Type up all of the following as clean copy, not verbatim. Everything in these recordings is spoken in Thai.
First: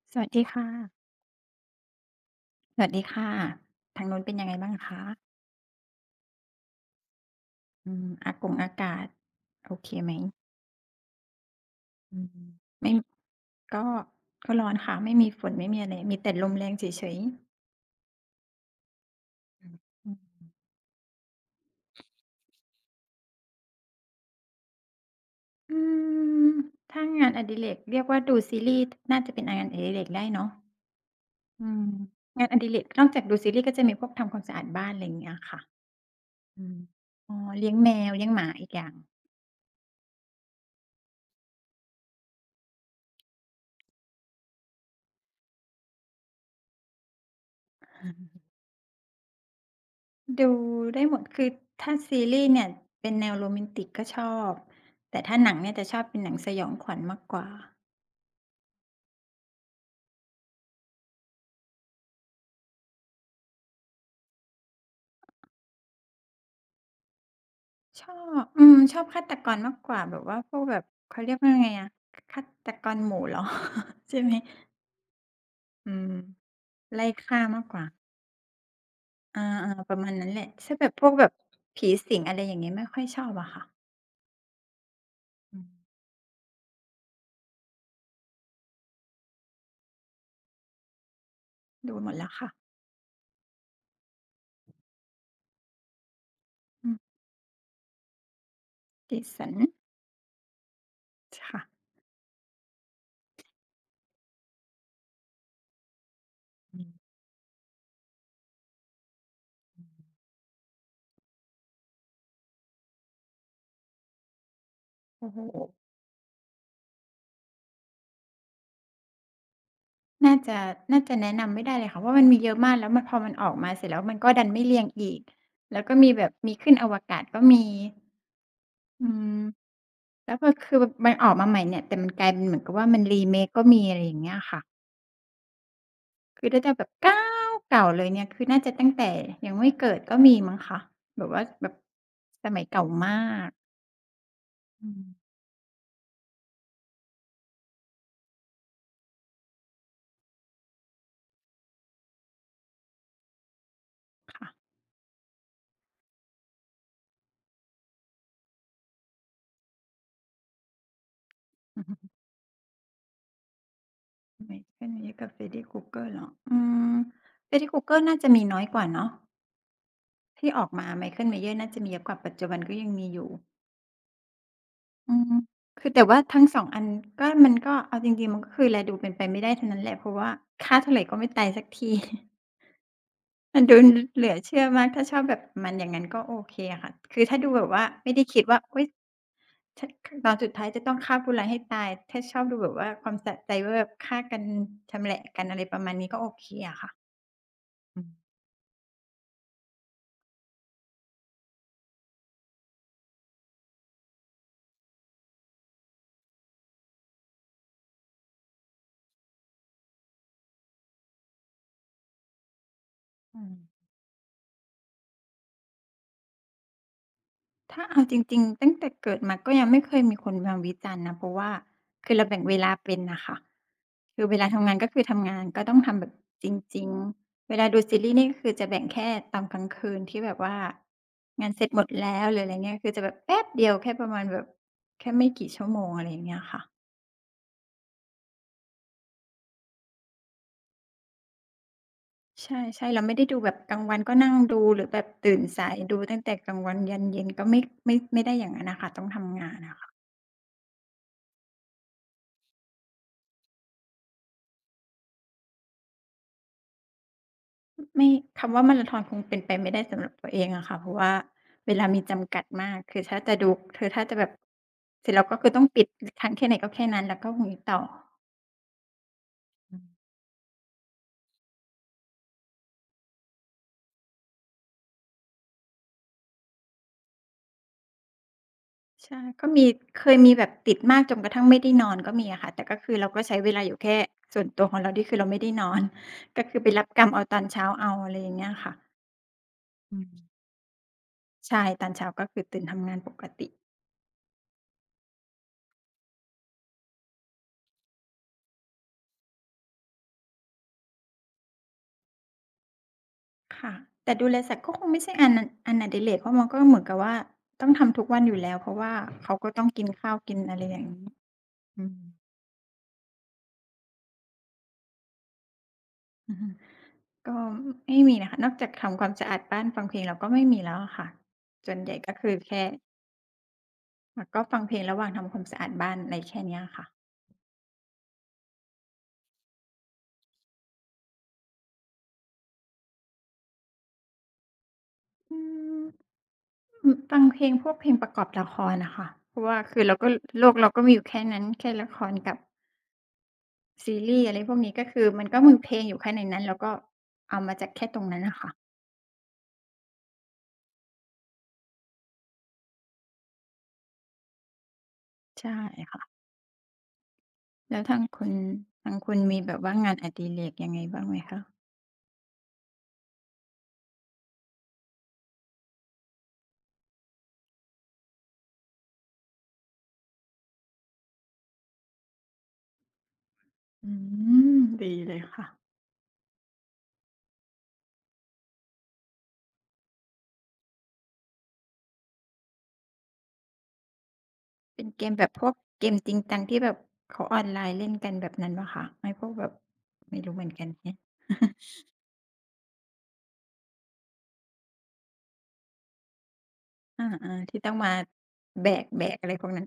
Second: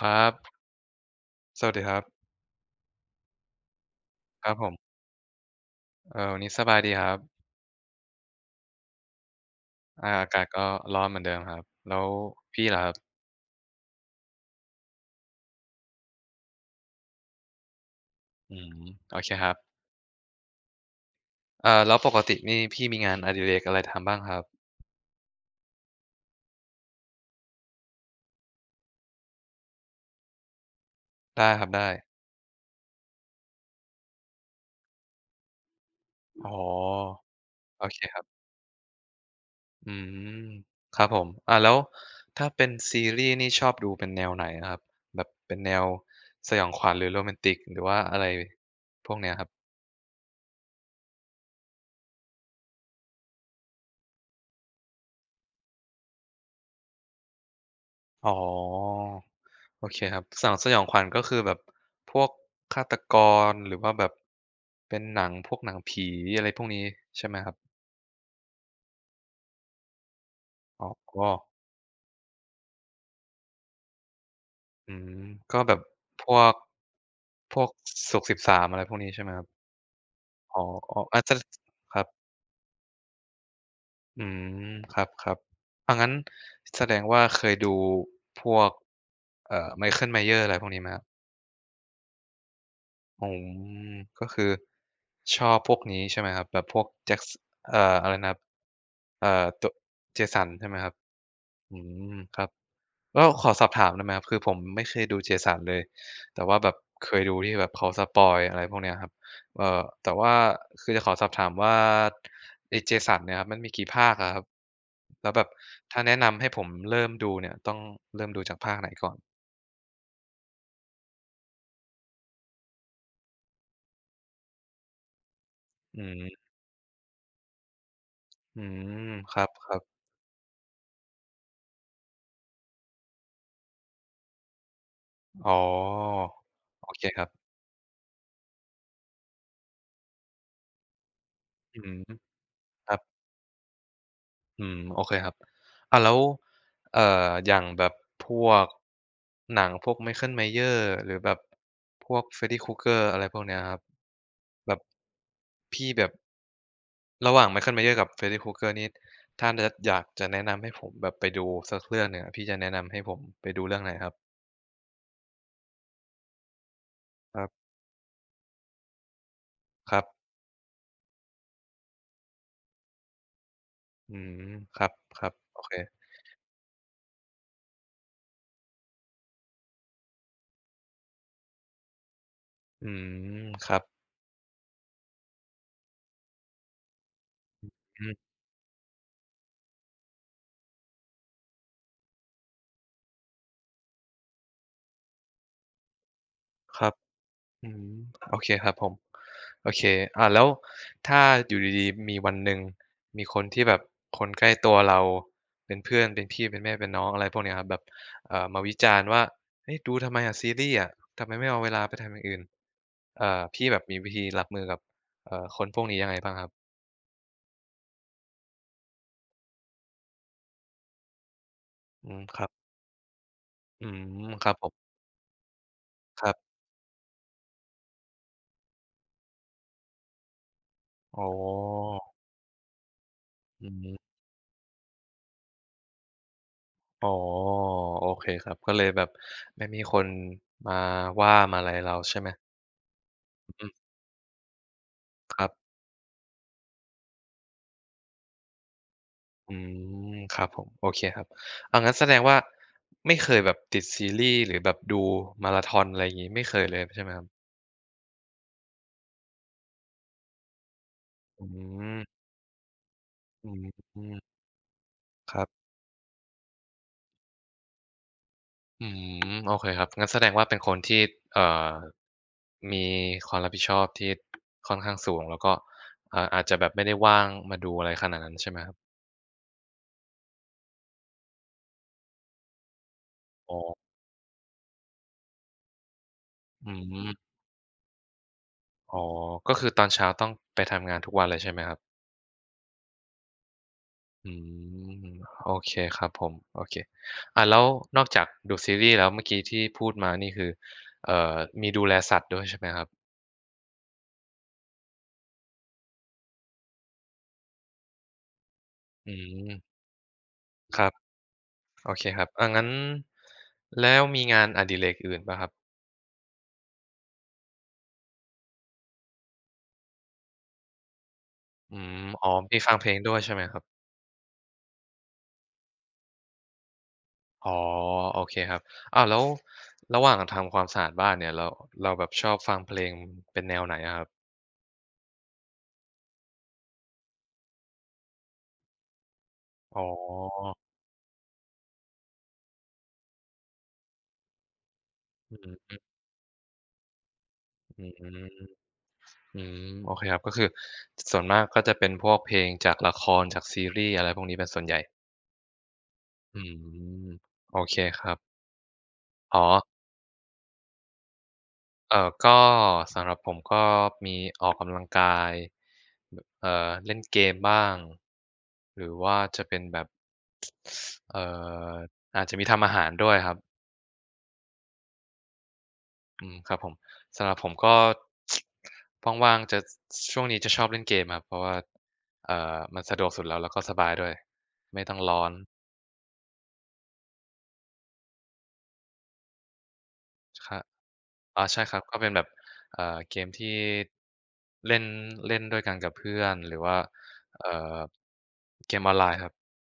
คสรัวัสบดีค่ะสวัสดีครับสวัสดีค่ะ ทางนู้นเป็นยัคงไงรับผบ้างมคะวันนี้สบายดีครับอากงอากาศโอเคไหมอากาศก็ร้อนเหมือนเดิมครับแล้วอืมพี่ล่ะคไม่รับก็ก็ร้อนค่ะ ไม่มีฝนไม่มีอะไร มีแต่ลมแรงเฉยๆอืมโอเคครับอืมอืมแล้วปกตินี่พี่มีงานอดิเรกอะไรทำบ้างครับอืมถ้างานอดิเรกเรียกว่าดูซีรีส์น่าจะเป็นงานอดิเรกได้เนาะได้คอืรับมได้งานอดิเรกนอกจากดูซีรีส์ก็จะมีพวกทำความสะอาดบ้านอะไรอย่างเงี้ยค่ะอ๋ออืมอ๋อเลี้ยงโอแมเควครับเลี้ยงหมาอีกอย่าง อืมครับผมแล้วถ้าเป็นซีรีส์นี่ชอบดูเป็นแนวไหนอะครับแบบเป็นแนวสยองขวัญหรือโรแมนติกหรือว่าอะไรพวกเนี้ยครับดูได้หมดคือถ้าซีรีส์เนี่ยเป็นแนวโรแมนติกก็ชอบแต่ถ้าหนังเนี่ยจะชอบเป็นหนังสยองขวัญมากกว่าอ๋อ โอเคครับสนังสยองขวัญก็คือแบบพวกฆาตกรหรือว่าแบบเป็นหนังพวกหนังผีอะไรพวกนี้ใช่ไหมครับชอชอบฆาตกรมากกว่าแบบว่าพวกแบบอ๋เขาอเรียกว่าไงอะฆาตกรหมู่เหรอ ใช่ไหมอืมก็แบบอืมพวกไล่ฆ่าพมาวกกกว่าศุกร์13อะไรพวกนี้ใช่ไหมคอารับอ่าประมาณนั้นแหละอ๋อถ้าแบบอ๋อพวกแบบจะผีครับสิงอะไรอย่างเงี้ยไม่ค่อยชอบอะค่ะอืมครับอืมๆงั้นแสดงว่าเคยดูพวกMichael Myers อะไรพวกนี้ไหมครับ ดูหมดแล้วค่ะอ๋อก็คือชอบพวกนี้ใช่ไหมครับแบบพวกอืม แจ็คสอะไรนะครับเอ่อตั Jason วเจสันใช่ไหมครับค่ะอืมครับแล้วขอสอบถามได้ไหมครับคือผมไม่เคยดูเจสันเลยแต่ว่าแบบเคยดูที่แบบเขาสปอยล์อะไรพวกเนี้ยครับแต่ว่าคือจะขอสอบถามว่าไอ้เจสันเนี่ยครับมันมีกี่ภาคอะครับโอ้แล้วโห แบบถ้าแนะนำให้ผมเริ่มดูเนี่ยต้องเริ่มดูจากภาคไหนก่อนน่าจะน่าจะแนะนำไม่ได้เลยค่ะเพราะมันมีเยอะมากแล้วมันพอมันออกมาเสร็จแล้วมันก็ดันไม่เรียงอีกแล้วก็อืมีแบบมมีขึ้นอวกาศก็มีอือืมคมรับแล้วพอคือแบบมันออกมาใหม่เนี่ยแต่มันกลายเป็นเหมือนกับว่ามัน remake ก็มีอะไรอย่างเงี้ยค่ะๆอ๋อคือถ้าจะแบบโอเคเก้าครับ วเก่าเลยเนี่ยคือน่าจะตั้งแต่ยังไม่เกิดก็มีมั้งคะแบบว่าแบบอืมสมัยเก่าครับมากอืมอืโอมเคครับแล้วเอ่ออย่างแบบพวกหนังพวก Michael Myers หรือแบบพวก Freddy Krueger อะไรพวกเนี้ยครับค่ะแบบพี่แบบระหว่าง Michael Myers กับ Freddy Krueger นี่ถ้าจะอยากจะแนะนำให้ผมแบบไปดูสัอืกอเรื่อฮึงหนึ่งอะพี่จะแนะนำให้ผมไปดูเรื่องไหนครับไม่แค่นี้กับ Freddy Krueger เหรออืม ครั Freddy บ Krueger น่าจะมีน้อยกว่าเนาะ ครับที่ออกมา Michael Myers น่าจะมีเยอะกว่าปัจจุบันก็ยังมีอยู่อืมครัอืมบๆโอเคคือแต่ว่าทั้ง2องอันก็มันก็เอาจริงๆมันก็คือแลดูเป็นไปไม่ได้ทั้งนั้นแหละเพราะว่าฆ่าเท่าไรก็ไม่ตายสักที อืมมันคดูรับเหลือเชื่อมากถ้าชอบแบบมันอย่างงั้นก็โอเคอะค่ะคือถ้าดูแบบว่าไม่อืมได้คิดว่าอุ๊ยฉตอนสุดท้ายจะต้องฆ่าผู้ร้ายให้ตายถ้าชอบดูแบบว่าความสะใจว่าแบบฆ่ากันชำแหละกันอะไรประมาณนี้ก็โอเคอะคค่ะรับ อืมอืมโอเคครับผมโอเคแล้วถ้าอยู่ดีๆมีวันหนึ่งมีคนที่แบบคนใกล้ตัวเราเป็นเพื่อนเป็นพี่เป็นแม่เป็นน้องอะไรพวกเนี้ยครับแบบมาวิจารณ์ว่าเฮ้ยดูทำไมอะซีรีส์อะทำไมไม่เอาเวลาไปทำอย่างอื่นอืม พี่แบบมีวิธีรับมือกับคนพวกนี้ยังไงบ้างครับถ้าเอาจริงๆตั้งแต่เกิดมาก็ยังไม่เคยมีคนมาวิจารณ์นะเพราะว่าคือือมเราคแบ่งรับเวลาเป็นน่ะค่ะอืคือมเวคลารับผทำงานมก็คือทำงานก็ต้องทำแบบครับจริงๆเวลาดูซีรีส์นี่ก็คือจะแบ่งแค่ตอนกลางคืนที่แบบว่าอ๋องานเสร็จหมดแล้วหรืออะไรเงี้ยคือจะแบบแป๊บเดีอืยวแค่มประมาณแบบแค่ไม่กี่ชั่วโมงอะไรอย่างเงี้ยค่ะอ๋อโอเคครับก็เลยแบบไม่มีคนมาว่ามาอะไรเราใช่ไหมใช่ๆเราไม่ได้ดูแบบอืกลางมวันก็นั่งดูหรือแบบตื่คนรับ สายดูตั้งแต่กลางวันยันเย็นก็ไม่ไม่ได้อย่างงั้นน่ะค่ะต้องทำงาอืนน่ะค่ะ มครับผมโอเคครับเอางั้นแสดงว่าไม่เคยแบบติดซีรีส์หรือแบบดูมาราธอนอะไรอย่างงี้ไม่เคยเลยใช่ไหมครับไม่คำว่ามาราธอนคงเป็นไปไม่ได้สำหรับตัวเองอะค่ะเพราะว่าอืเวลามีมจำกัดมากคือถ้าจะดูอืคือถ้าจะแบบมเสร็จแล้วก็ครัคือต้องบปิดค้างแค่ไหนก็แค่นั้นแล้วก็หุยต่ออืมโอเคครับงั้นแสดงว่าเป็นคนที่เอ่อมีความรับผิดชอบที่ค่อนข้างสูงแล้วก็อาจจะแบบไม่ได้ว่างมาดูอะไรขนาดนั้นใช่ไหมครับใช่ก็มีเคยมีแบบติดมากจนกระทั่งไม่ได้นอนก็มีอะค่ะแต่ก็คือเราก็ใช้เวอ๋อลาอยู่แค่ส่วนตัวของเราที่คือเราไม่ได้นอนก็คือไปอืรับกรมรมเอาตอนเช้าเอาอะไรอย่างเงี้ยค่ะอ๋อก็คือตอนเช้าต้องไปทำงานทุกวันเลยใช่ไหมใช่ครับ ตอนเช้าก็คือตื่นทำงานปกติ อืมโอเคครับผมโอเคแล้วนอกจากดูซีรีส์แล้วเมื่อกี้ที่พูดมานี่คือเอ่อมีดูแลสัตว์ด้วยใช่ไหมครับค่ะแต่ดูแลสัตว์ก็คงไม่ใช่งานนั้นอันอดิเรกเพราะมันก็เหมือนกับว่าต้องทำทุกวันอยู่แล้วเพราะว่าอืเขาก็ต้องมกินข้าวกินอะไรอคย่างรับนี้อืโอมเคครับงั้นแล้วมีงานอดิเรกอื่นเปล่าครับอือฮึก็ไม่มีนะคะนอกจากทำความสะอาดบ้านฟังเพลงเราก็ไม่มีแล้วอะค่ะส่อืวนใหญ่มก็อ๋อคือมีแค่ฟังเพลงด้วยใช่ไหมครับอ่าก็ฟังเพลงระหว่างทำความสะอาดบ้านอะไรแค่เนี้ยค่ะอ๋อโอเคครับอ้าวแล้วระหว่างทำความสะอาดบ้านเนี่ยเราเราแบบชอบฟังเพลงเป็นแนวไหนอะครับอืมฟังเพลงพวกเพลงประกอบละครน่ะค่ะเพราะว่าอ๋คืออเราก็โลกเราก็มีอยู่แค่นั้นแค่ละครกับซีรีส์อะไรพวกนี้ก็คือมันอืก็มีเพลมงอยู่แค่ในนั้นเราก็เอามาจากอแค่ตรงืนั้นน่ะค่ะ ม อืมโอเคครับก็คือส่วนมากก็จะเป็นพวกเพลงจากละครจากซีรีส์อะไรพวกนี้เป็นส่วนใหญ่ใช่ค่ะอืมโอเคแล้วทาคงรับคุณทางคุณอ๋มีแบบว่าองานอดิเรกยังไงบ้างไหมคะก็สำหรับผมก็มีออกกำลังกายแบบเล่นเกมบ้างหรือว่าจะเป็นแบบเอ่ออาจจะมีทำอาหารด้วยครับอืมดีเลยค่ะอืมครับผมสำหรับผมก็ ว่างๆจะช่วงนี้จะชอบเล่นเกมครับเพราะว่ามันสะดวกสุดแล้วแล้วก็สบายด้วยเป็ไม่นต้องเกมร้แบอบน พวกเกมจริงจังที่แบบเขาออนไลน์เล่นกันแบบนั้นเปล่าคะไอ้พวกแบบไม่รู้เหมืคอนรับกันแฮะ อ๋อ ใช่ครับ ก็เป็นแบบเอ่อเกมที่เล่นเล่นด้วยกันกับเพื่อนหรือว่าอาเอ่ๆที่ต้องอมาแบเกมกออนแบไลกน์คอะรัไรบพวกนั้น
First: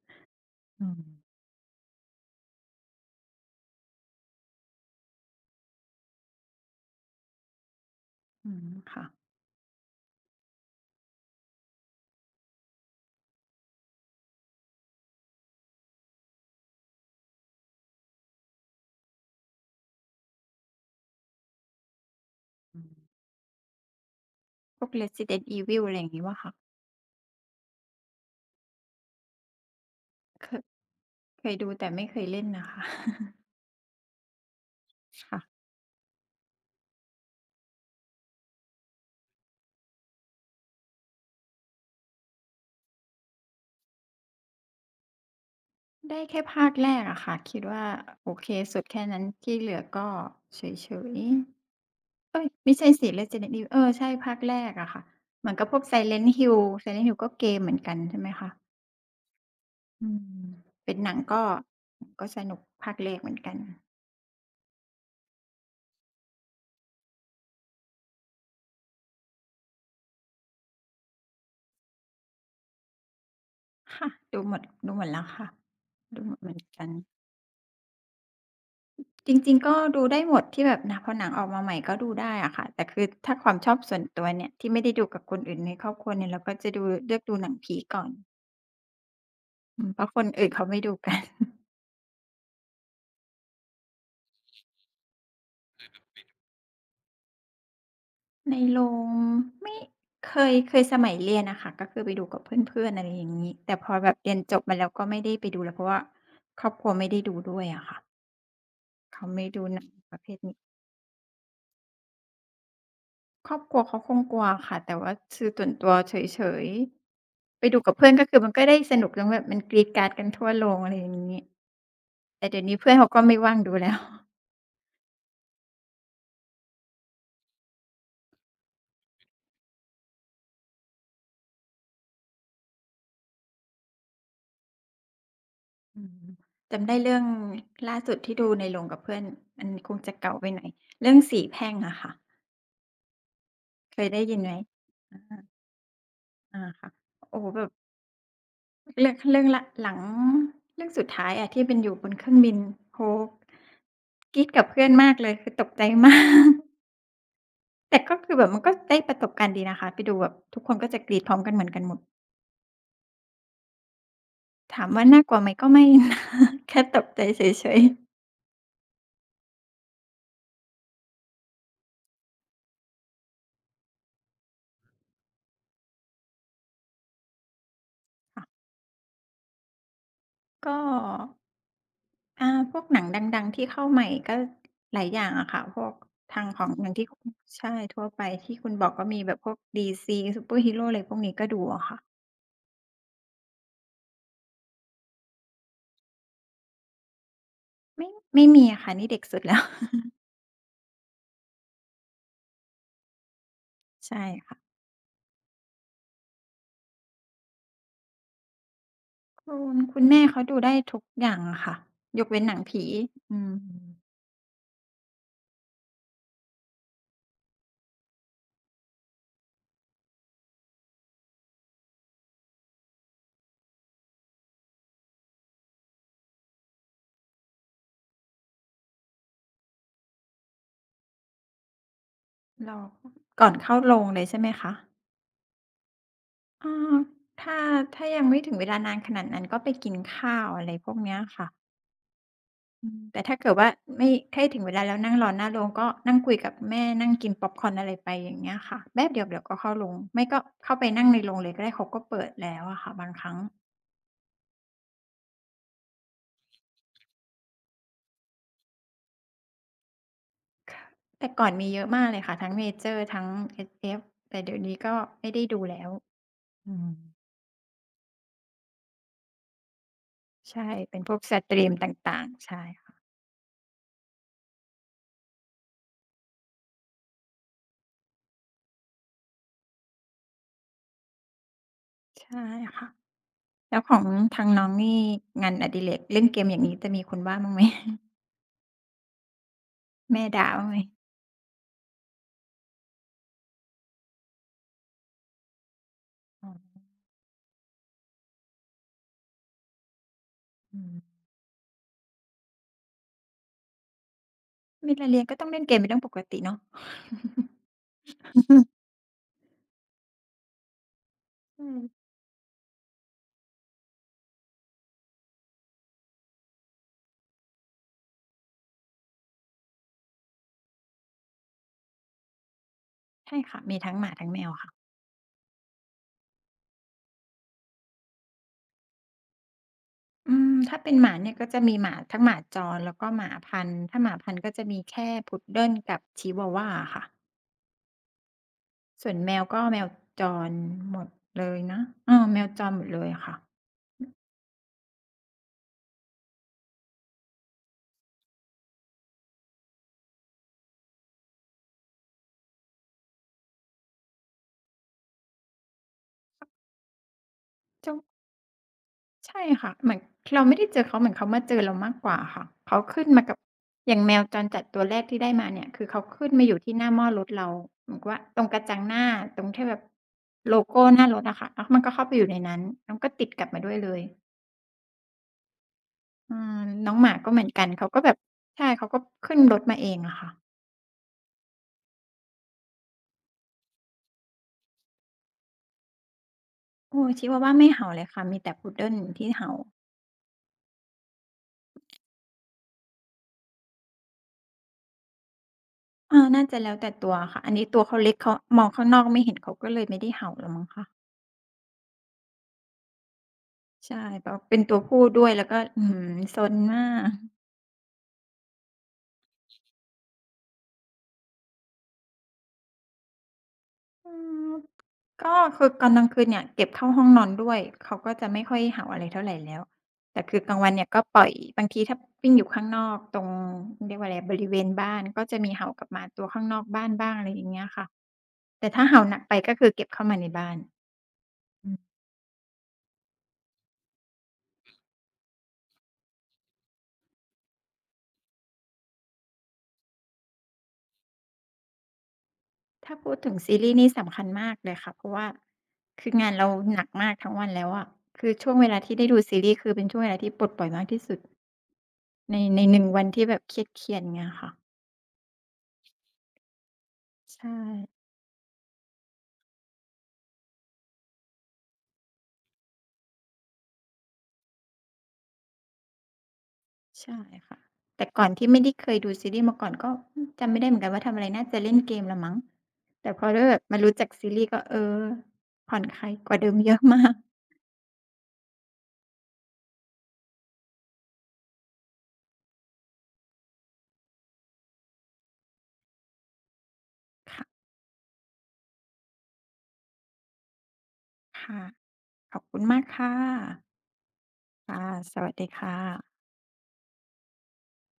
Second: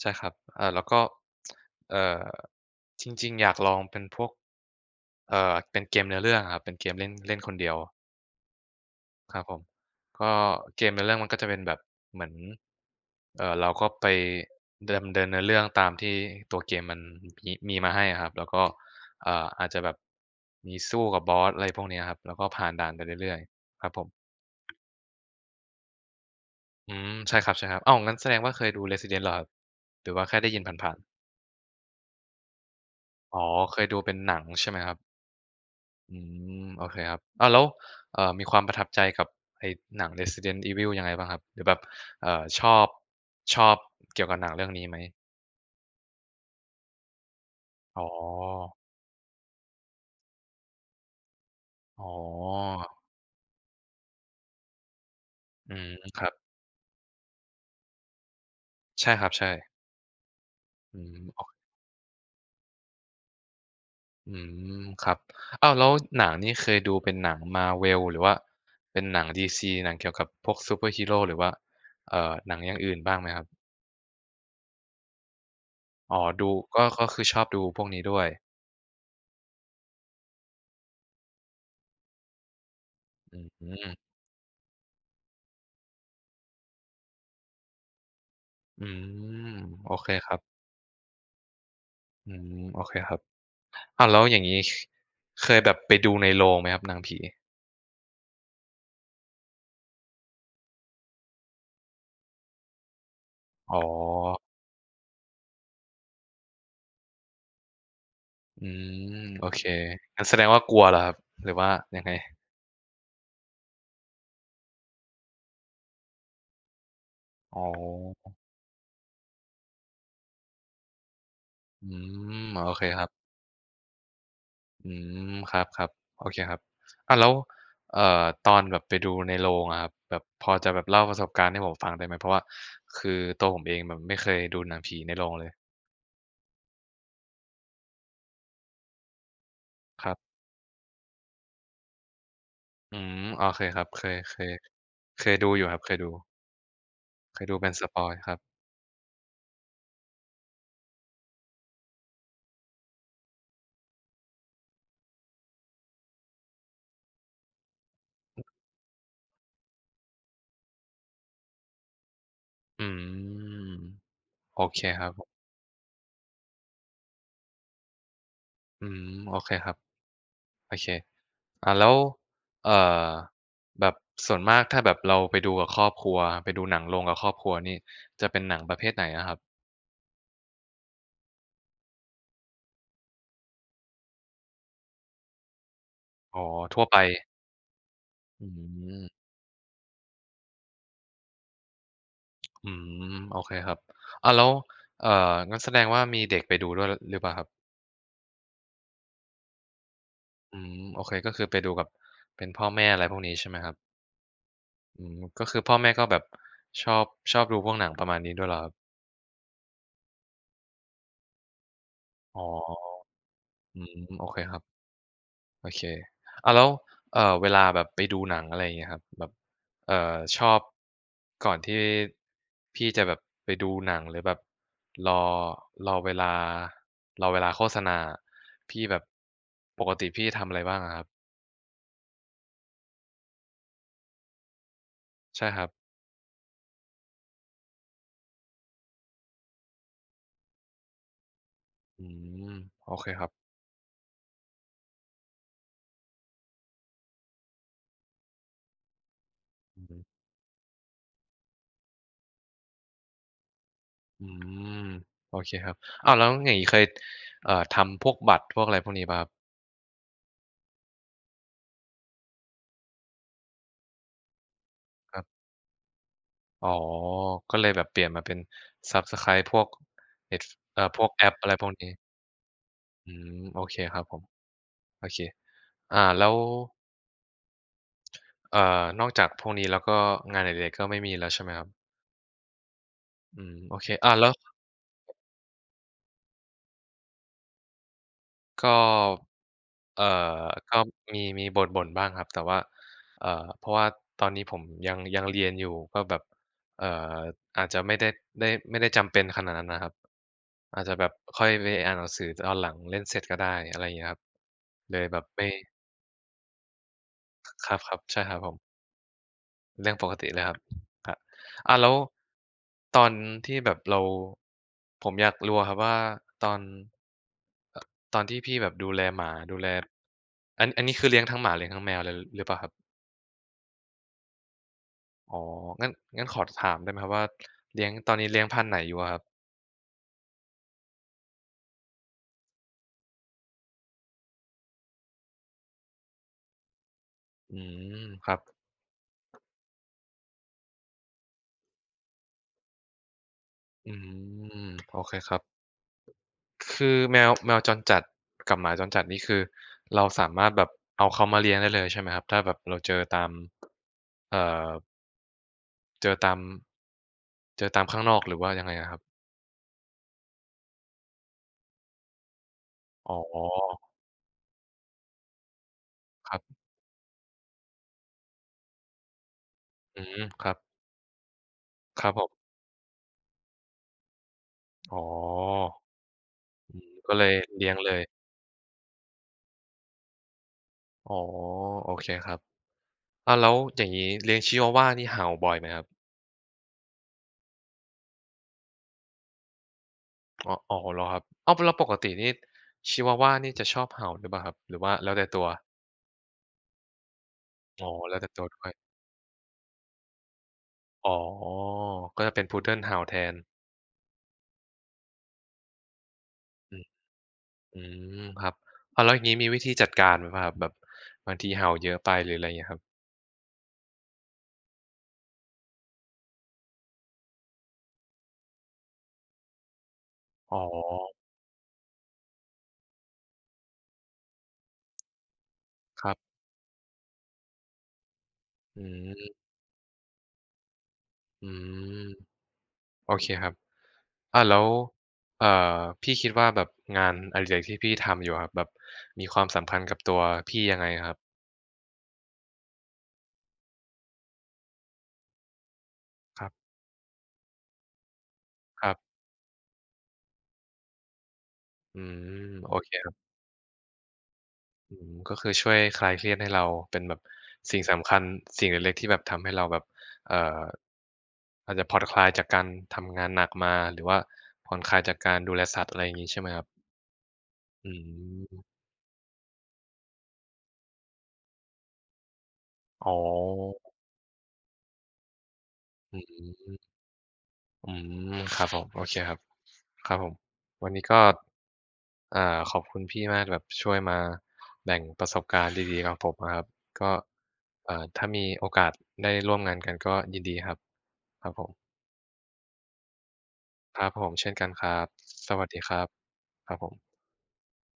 ใช่ครับแล้อืวมก็เอ่อจริงๆอยากลองเป็นพวกเป็นเกมเนื้อเรื่องอะครับเป็นเกมเล่นเล่นคนเดียว อืมค่ะครับผมก็เกมในเรื่องมันก็จะเป็นแบบเหมือนเราก็ไปดำเนินเนื้อเรื่องตามที่ตัวเกมมันมีมาให้อะครับแล้วก็อาจจะแบบมีสู้กับบอสอะไรพวกเนี้ยครับแล้วก็ผ่านอืด่านไปมเรื่อยๆครับผมพวก Resident Evil อะไรอย่างงี้เปล่าคะอืมใช่ครับๆอ้าวงั้นแสดงว่าเคยดู Resident เหรอครับหรือว่าแค่เคได้ยิยนผ่านเคยดูแต่ไม่เคยเล่นน่ะค่ะ ๆอ๋อเคยดูเป็นหนังใช่ไหมครับ ค่ะ อืมโอเคครับอ้าวแล้วมีความประทับใจกับไอ้หนัง Resident Evil ยังไงบ้างครับหรือแบบชอบชอบเกี่ยวกับหนังเรื่องนี้ไหมได้แค่ภาคแรกอะค่ะคิดว่าอ๋โอเคอสุดแค่นั้นที่เหลือก็เฉยๆอ๋อเอ้ยไม่ใช่สิ Resident Evil เออใช่ภาคแรกอะค่ะเหมือนกับอืพวก มค Silent รับ Hill Silent Hill ก็เกมเหมือนกันใช่ไหมคะใช่ครับใช่อืมเป็นอืหนัมงอก็อกสนุกภาคแรกเหมือนกันอืมครับอ้าวแล้วหนังนี่เคยดูเป็นหนัง Marvel หรือว่าเป็นหนัง DC หนังเกี่ยวกับพวกซูเปอร์ฮีโรหรือว่าหนังอย่างอื่นบ้างไหมครับค่ะดูหมดแล้วค่ะอ๋ดูอหมดเหดูมือนกัก็นคือชอบดูพวกนี้ด้วยจริงๆก็ดูได้หมดที่แบบหนงพอหนังออกมาใหม่ก็ดูได้อะค่ะแต่คือถ้าอืความชอบส่วนมตัวเนี่ยที่ไม่ได้ดูกับคนอื่นในครอบครัวเนี่ยเราก็จะดูเลือกดูหนังผีก่อน อืมอืมโอเพเคราะคนครับอื่นเขาไม่ดูกัน อืมโอเคครับ อ้าวแล้วอย่างงี้เคยแบบไปดูในโรงไหมครับหนังผีในโรงไม่เคยสมัยเรียนน่ะค่ะก็คือไปดูกับเพื่อนๆอะไรอย่างงี้แต่อ๋พอแบบเรียนอจบมาแล้วก็ไม่ได้ไปดูแล้วเพราะว่าครอบครัวไม่ได้ดูด้วยอะค่ะอืเขามไม่โอเคดูหนังประงั้เภนแสทดงนี้ว่ากลัวเหรอครับหรือว่ายังไงครอบครัวเขาคงกลัวค่ะแต่ว่าคือส่วนตัวเฉยๆอ๋ไปดูกับเพื่อนก็อคือมันก็ได้สนุกแล้วแบบมันกรี๊ดกราดกันทั่วโรงอะไรอย่างงี้อืแต่มเดี๋ยวโอนี้เคเพื่อนครัเขาบก็ไม่ว่างดูแล้ว อืมครับๆโอเคครับอ้าวแล้วเอ่อตอนแบบไปดูในโรงอะครับแบบพอจะแบบเล่าประสบการณ์ให้ผมฟังได้ไหมเพราะว่าคือตัวผมเองแบบไม่เคยดูหนังผีในโรงเลย อืมจำได้เรื่องล่าสุดที่ดูในโรงกับเพื่อนมันคงคจะรับเก่าไปหน่อยเรื่องสีแพร่งอะค่ะ อืมโอเคครับเคเคยยได้ยินไหมอเคยาดูอยู่ครับอาค่ะโอ้เคโฮยดูแบเป็บนสปอยล์ครับเรื่องละหลังเรื่องสุดท้ายอะที่เป็นอยู่บนเครื่องบินโอ้กรี๊ดกับเพื่อนมากเลยคือตกใจมาก แต่ก็คือแบบมันก็ได้ประสบการณ์ดีนะคะไปดูแบบทุกคนก็จะกรี๊ดพร้อมกันเหมือนกันหมดอืมโอเคถามคว่ารับ น่ากลัวไหมก็ไม่ นะแค่ตกใจเฉยอืมโอเคครับโอเคอ่าแล้วเอ่อแบบส่วนมากถ้าแบบเราไปดูกับครอบครัวไปดูหนังโรงกับครอบครัวนี่จะๆเป็นค่ะหนังประเภทไหนอะครับก็ อาพวกหนังดังๆที่เข้าใหม่ก็หลายอย่างอะค่ะพวกอ๋ทาองของทั่อวย่างไปที่คุณใช่ทั่วไปอืที่คุณบอกก็มีมแบบพวก DC ซูเปอร์ฮีโรอะไรพวกนี้ก็ดูเหรอะค่ะอืมโอเคครับอ้าวแล้วเอ่องั้นแสดงว่ามีเด็กไปดูด้วยลหรือเปล่าครับไม่ไม่มีอะค่ะนี่เด็กสุดแล้ว อืมโอเคก็คือไปดูกับเป็นพ่อแม่อะไรพวกนี้ใช่ไหมครับใช่ค่ะอืมก็คือพ่อแม่ก็แบบชอบดูพวกหนังประมาณนี้ด้วยเหรอครับคุณแม่เขาดูได้ทุกอย่างอะค่ะยกอ๋เว้นหนังผีออืมอืมโอเคครับ โอเคอ่าแล้วเวลาแบบไปดูหนังอะไรอย่างเงี้ยครับแบบชอบก่อนที่พี่จะแบบไปดูหนังหรือแบบรอรอเวลารอเวลาโฆษณาอะพี่แบบปกติพี่ทำอะไรบ้างอะครับเราก่อนเข้าโรงเลยใช่ไหมคะใช่ครับอาถ้าถ้ายังไม่ถึงเวลานานขนาดนั้นก็ไปกินข้าวอะไรพวกเนี้ยค่ะ อืมอืโอมเคแต่ครับถ้าเกิดว่าไม่ถ้าถึงเวลาแล้วนั่งรอหน้าโรงก็นั่งคุยกับแม่นั่งกินพ็อปคอร์นอะไรไปอย่างเงี้ยค่ะแป๊บเดียวเดี๋ยวก็เข้าอืโรองฮึไม่ก็เข้าไปนั่งในโรงเลยก็ได้เขาก็เปิดแล้วอะค่ะบางครั้งอืมโอเคครับอ้าวแล้วอย่างงี้เคยทำพวกบัตรพวกอะไรพวกนี้เปล่าครับแต่ก่อนมีเยอะมากเลยค่ะทั้งเมเจอร์ทั้ง SF แต่เดี๋ยวนี้ก็ครัไม่ได้บดูแล้วอ๋ออืมก็เลยแบบเปลี่ยนมาเป็นซับสไครบ์พวก Netf ใช่เป็พนวพกวกแอสปอะตไรรีพวมกตนี้ ่างๆใช่ค่ะอืมโอเคครับผมโอเคอ่าแล้วนอกจากพวกนี้แล้วก็งานอดิเรกก็ไม่มีแล้วใช่ไหมครับใช่ค่ะอืมโอแล้วเคของอ่าแล้วทางน้องนี่งานอดิเรกเล่นเกมอย่างงี้จะมีคนว่าบ้างไหมก็เอ่แม่ด่าอบ้างไหมก็มีบ่นๆบ้างครับแต่ว่าเอ่อเพราะว่าตอนนี้ผมยังเรียนอยู่ก็แบบอ๋อเอ่ออาจจะไม่ได้ได้ไม่ได้จำเป็นขนาดนั้นนะครับอาจอืจะมแบบค่อยไปอ่านหนังสือตอนหลังเล่นเสร็จก็ได้อะไรอย่างเงี้ยครับเวเลยลาแบเรียนบก็ต้ไม่องเล่นเกมเป็นเรื่องปกติเนาะ ครับๆใช่ครับผม เรื่องปกติเลยครับครับอือ่ามแล้วตอนที่แบบเราผมอยากรู้อะครับว่าตอนเออตอนที่พี่แบบดูแลหมาดูแลอันนี้คือเลี้ยงทั้งหมาเลี้ยงทั้งแมวเลยหรือเปล่าครับใช่ค่ะมีทั้งหมาทั้งแมวค่ะอ๋องั้นขอถามได้ไหมครับว่าเลี้ยงตอนนี้เลี้ยงพันธุ์ไหนอยู่อะครับอืมถ้าเป็นหมาเนี่ยก็จะมีหมาทั้งหมาจรแล้วก็หมาพันธุ์ถ้าหมาพันธุ์ก็จะมีแค่พุดเดิลกับชิวาวาอะค่ะอืมครับส่วนแมวก็แมวจรหมดเลยนะเออแมวจรหมดเลยอะค่ะอืมโอเคครับคือแมวจรจัดกับหมาจรจัดนี่คือเราสามารถแบบเอาเขามาเลี้ยงได้เลยใช่ไหมครับถ้าแบบเราเจอตามเอ่อ เจอตามเจ้า ข้างนอกหรือว่ายังไงอะครับใช่ค่ะเหมือนเราไม่ได้เจอเขาเหมือนเขามาเจอเรามากกว่าค่ะเขาขึ้นอ๋มากับออย่างแมวจรจัดตัวแรกที่ได้มาเนี่ยคือเขาขึ้นครัมาอยู่บที่หน้าหม้อรถเราเหมือนกับว่าตรงกระจังหน้าตรงที่แบบอืมครัโลบโก้หน้ารถอะค่ะแล้วมันก็คเข้ารัไปบอผยู่มในนั้นแล้วก็ติดกลับมาด้วยเลยอ๋ออืมอืมน้องหมาก็เลก็ยเหมือนกันเลี้ยงเขาเลก็ยแบบใช่เขาก็ขึ้นรถมาเองอะค่ะอ๋อโอเคครับอ้าวแล้วอย่างงี้เลี้ยงชิวาว่านี่เห่าบ่อยไหมครับโอ้ชิวาวาไม่เห่าเลยค่ะมีแต่ Poodle ที่เห่าอ๋ออ๋อเหรอครับอ้าวแล้วปกตินี่ชิวาว่านี่จะชอบเห่าด้วยเปล่าครับหรือว่าแล้วแต่ตัวอาน่าจะแล้วแต่ตัวอะค่ะอันนี้ตัวอ๋อเขาเล็กแล้วแต่เขาตัวมด้อวงยข้างนอกไม่เห็นเขาก็เลยไม่ได้เห่าแล้วมั้งคะ อ๋อก็จะเป็น Poodle เห่าแทนใช่แบบเป็นตัวผู้ด้วยแล้วก็อื้อฮือซนอืมามกอืมครับอ้าวแล้วอย่างงี้มีวิธีจัดการไหมเปล่าครับแบบบางทีเห่าเยอะไปหรืออะไรเงี้ยครับอืมก็คือตอนกลางคืนเนี่ยเก็บเข้าห้องนอนด้วยเขาก็จะไม่ค่อยเห่าอะไรเท่าไรแล้วแต่คือกลาอ๋งอวันเนี่ยก็ปล่อยบางทีถ้าวิ่งอยู่ข้างนอกตรงเรียกว่าอะไรบริเวณบ้านก็จะมีเห่ากลับมาครัตัวบ ข้างนอกบ้านบ้างอะไรอย่างเงี้ยค่ะแต่อืถ้าเห่าหนักไปมก็คือเก็บเข้ามาในบ้านอือืมมโอเคครับอ่าแล้วเอ่อพี่คิดว่าแบบงานอดิเรกที่พี่ทำอยู่อะครับแบบมีความสำคัญกับตัวพี่ยังไงครับถ้าพูดถึงซีรีส์นี่สำคัญมากเลยค่ะเพราะว่าคืองานคเรารับหนักมากทั้งวันแล้วอะคือช่วงเวลาครัที่บได้ดูซีรีส์คือเป็นช่วงเวลาที่ปลดปล่อยมากที่สุด อืมในโอหนึ่งเควันครัที่บแบบเครียดๆเงี้ยค่ะอืมก็คือช่วยคลายเครียดให้เราเป็นแบบใช่สิ่งสำคัญสิ่งเล็กๆที่แบบทำให้เราแบบเอ่ออาจจะผ่อนคลายจากการทำงานหนักมาหรือว่าผ่อนคลายจากการดูแลสัตว์อะไรอย่างงี้ใช่ไหมครับใช่ค่ะอืแต่ก่อนที่ไม่ได้มเคยดูซีรีส์มาก่อนก็อืมจำไม่ได้เหมือนกันว่าทำอะไรน่าจะเล่นเกมแหละมั้งอ๋แต่อพอได้แบบมารู้จักซีรีส์ก็เออผ่อนคลายอืกว่าเดิมเยม อะมากอืมครับผมโอเคครับครับผมวันนี้ก็อ่าขอบคุณพี่มากแบบช่วยมาแบ่งประสบการณ์ดีๆกับผมอะครับก็ค่ะถ้ามีโอกาสได้ร่วมงานกันก็ยินดีครับครับค่ะผมขอบคุณมากค่ะครับผมเช่นกันค่ะครับสวัสดีสวัสค่ดีครับะครับผม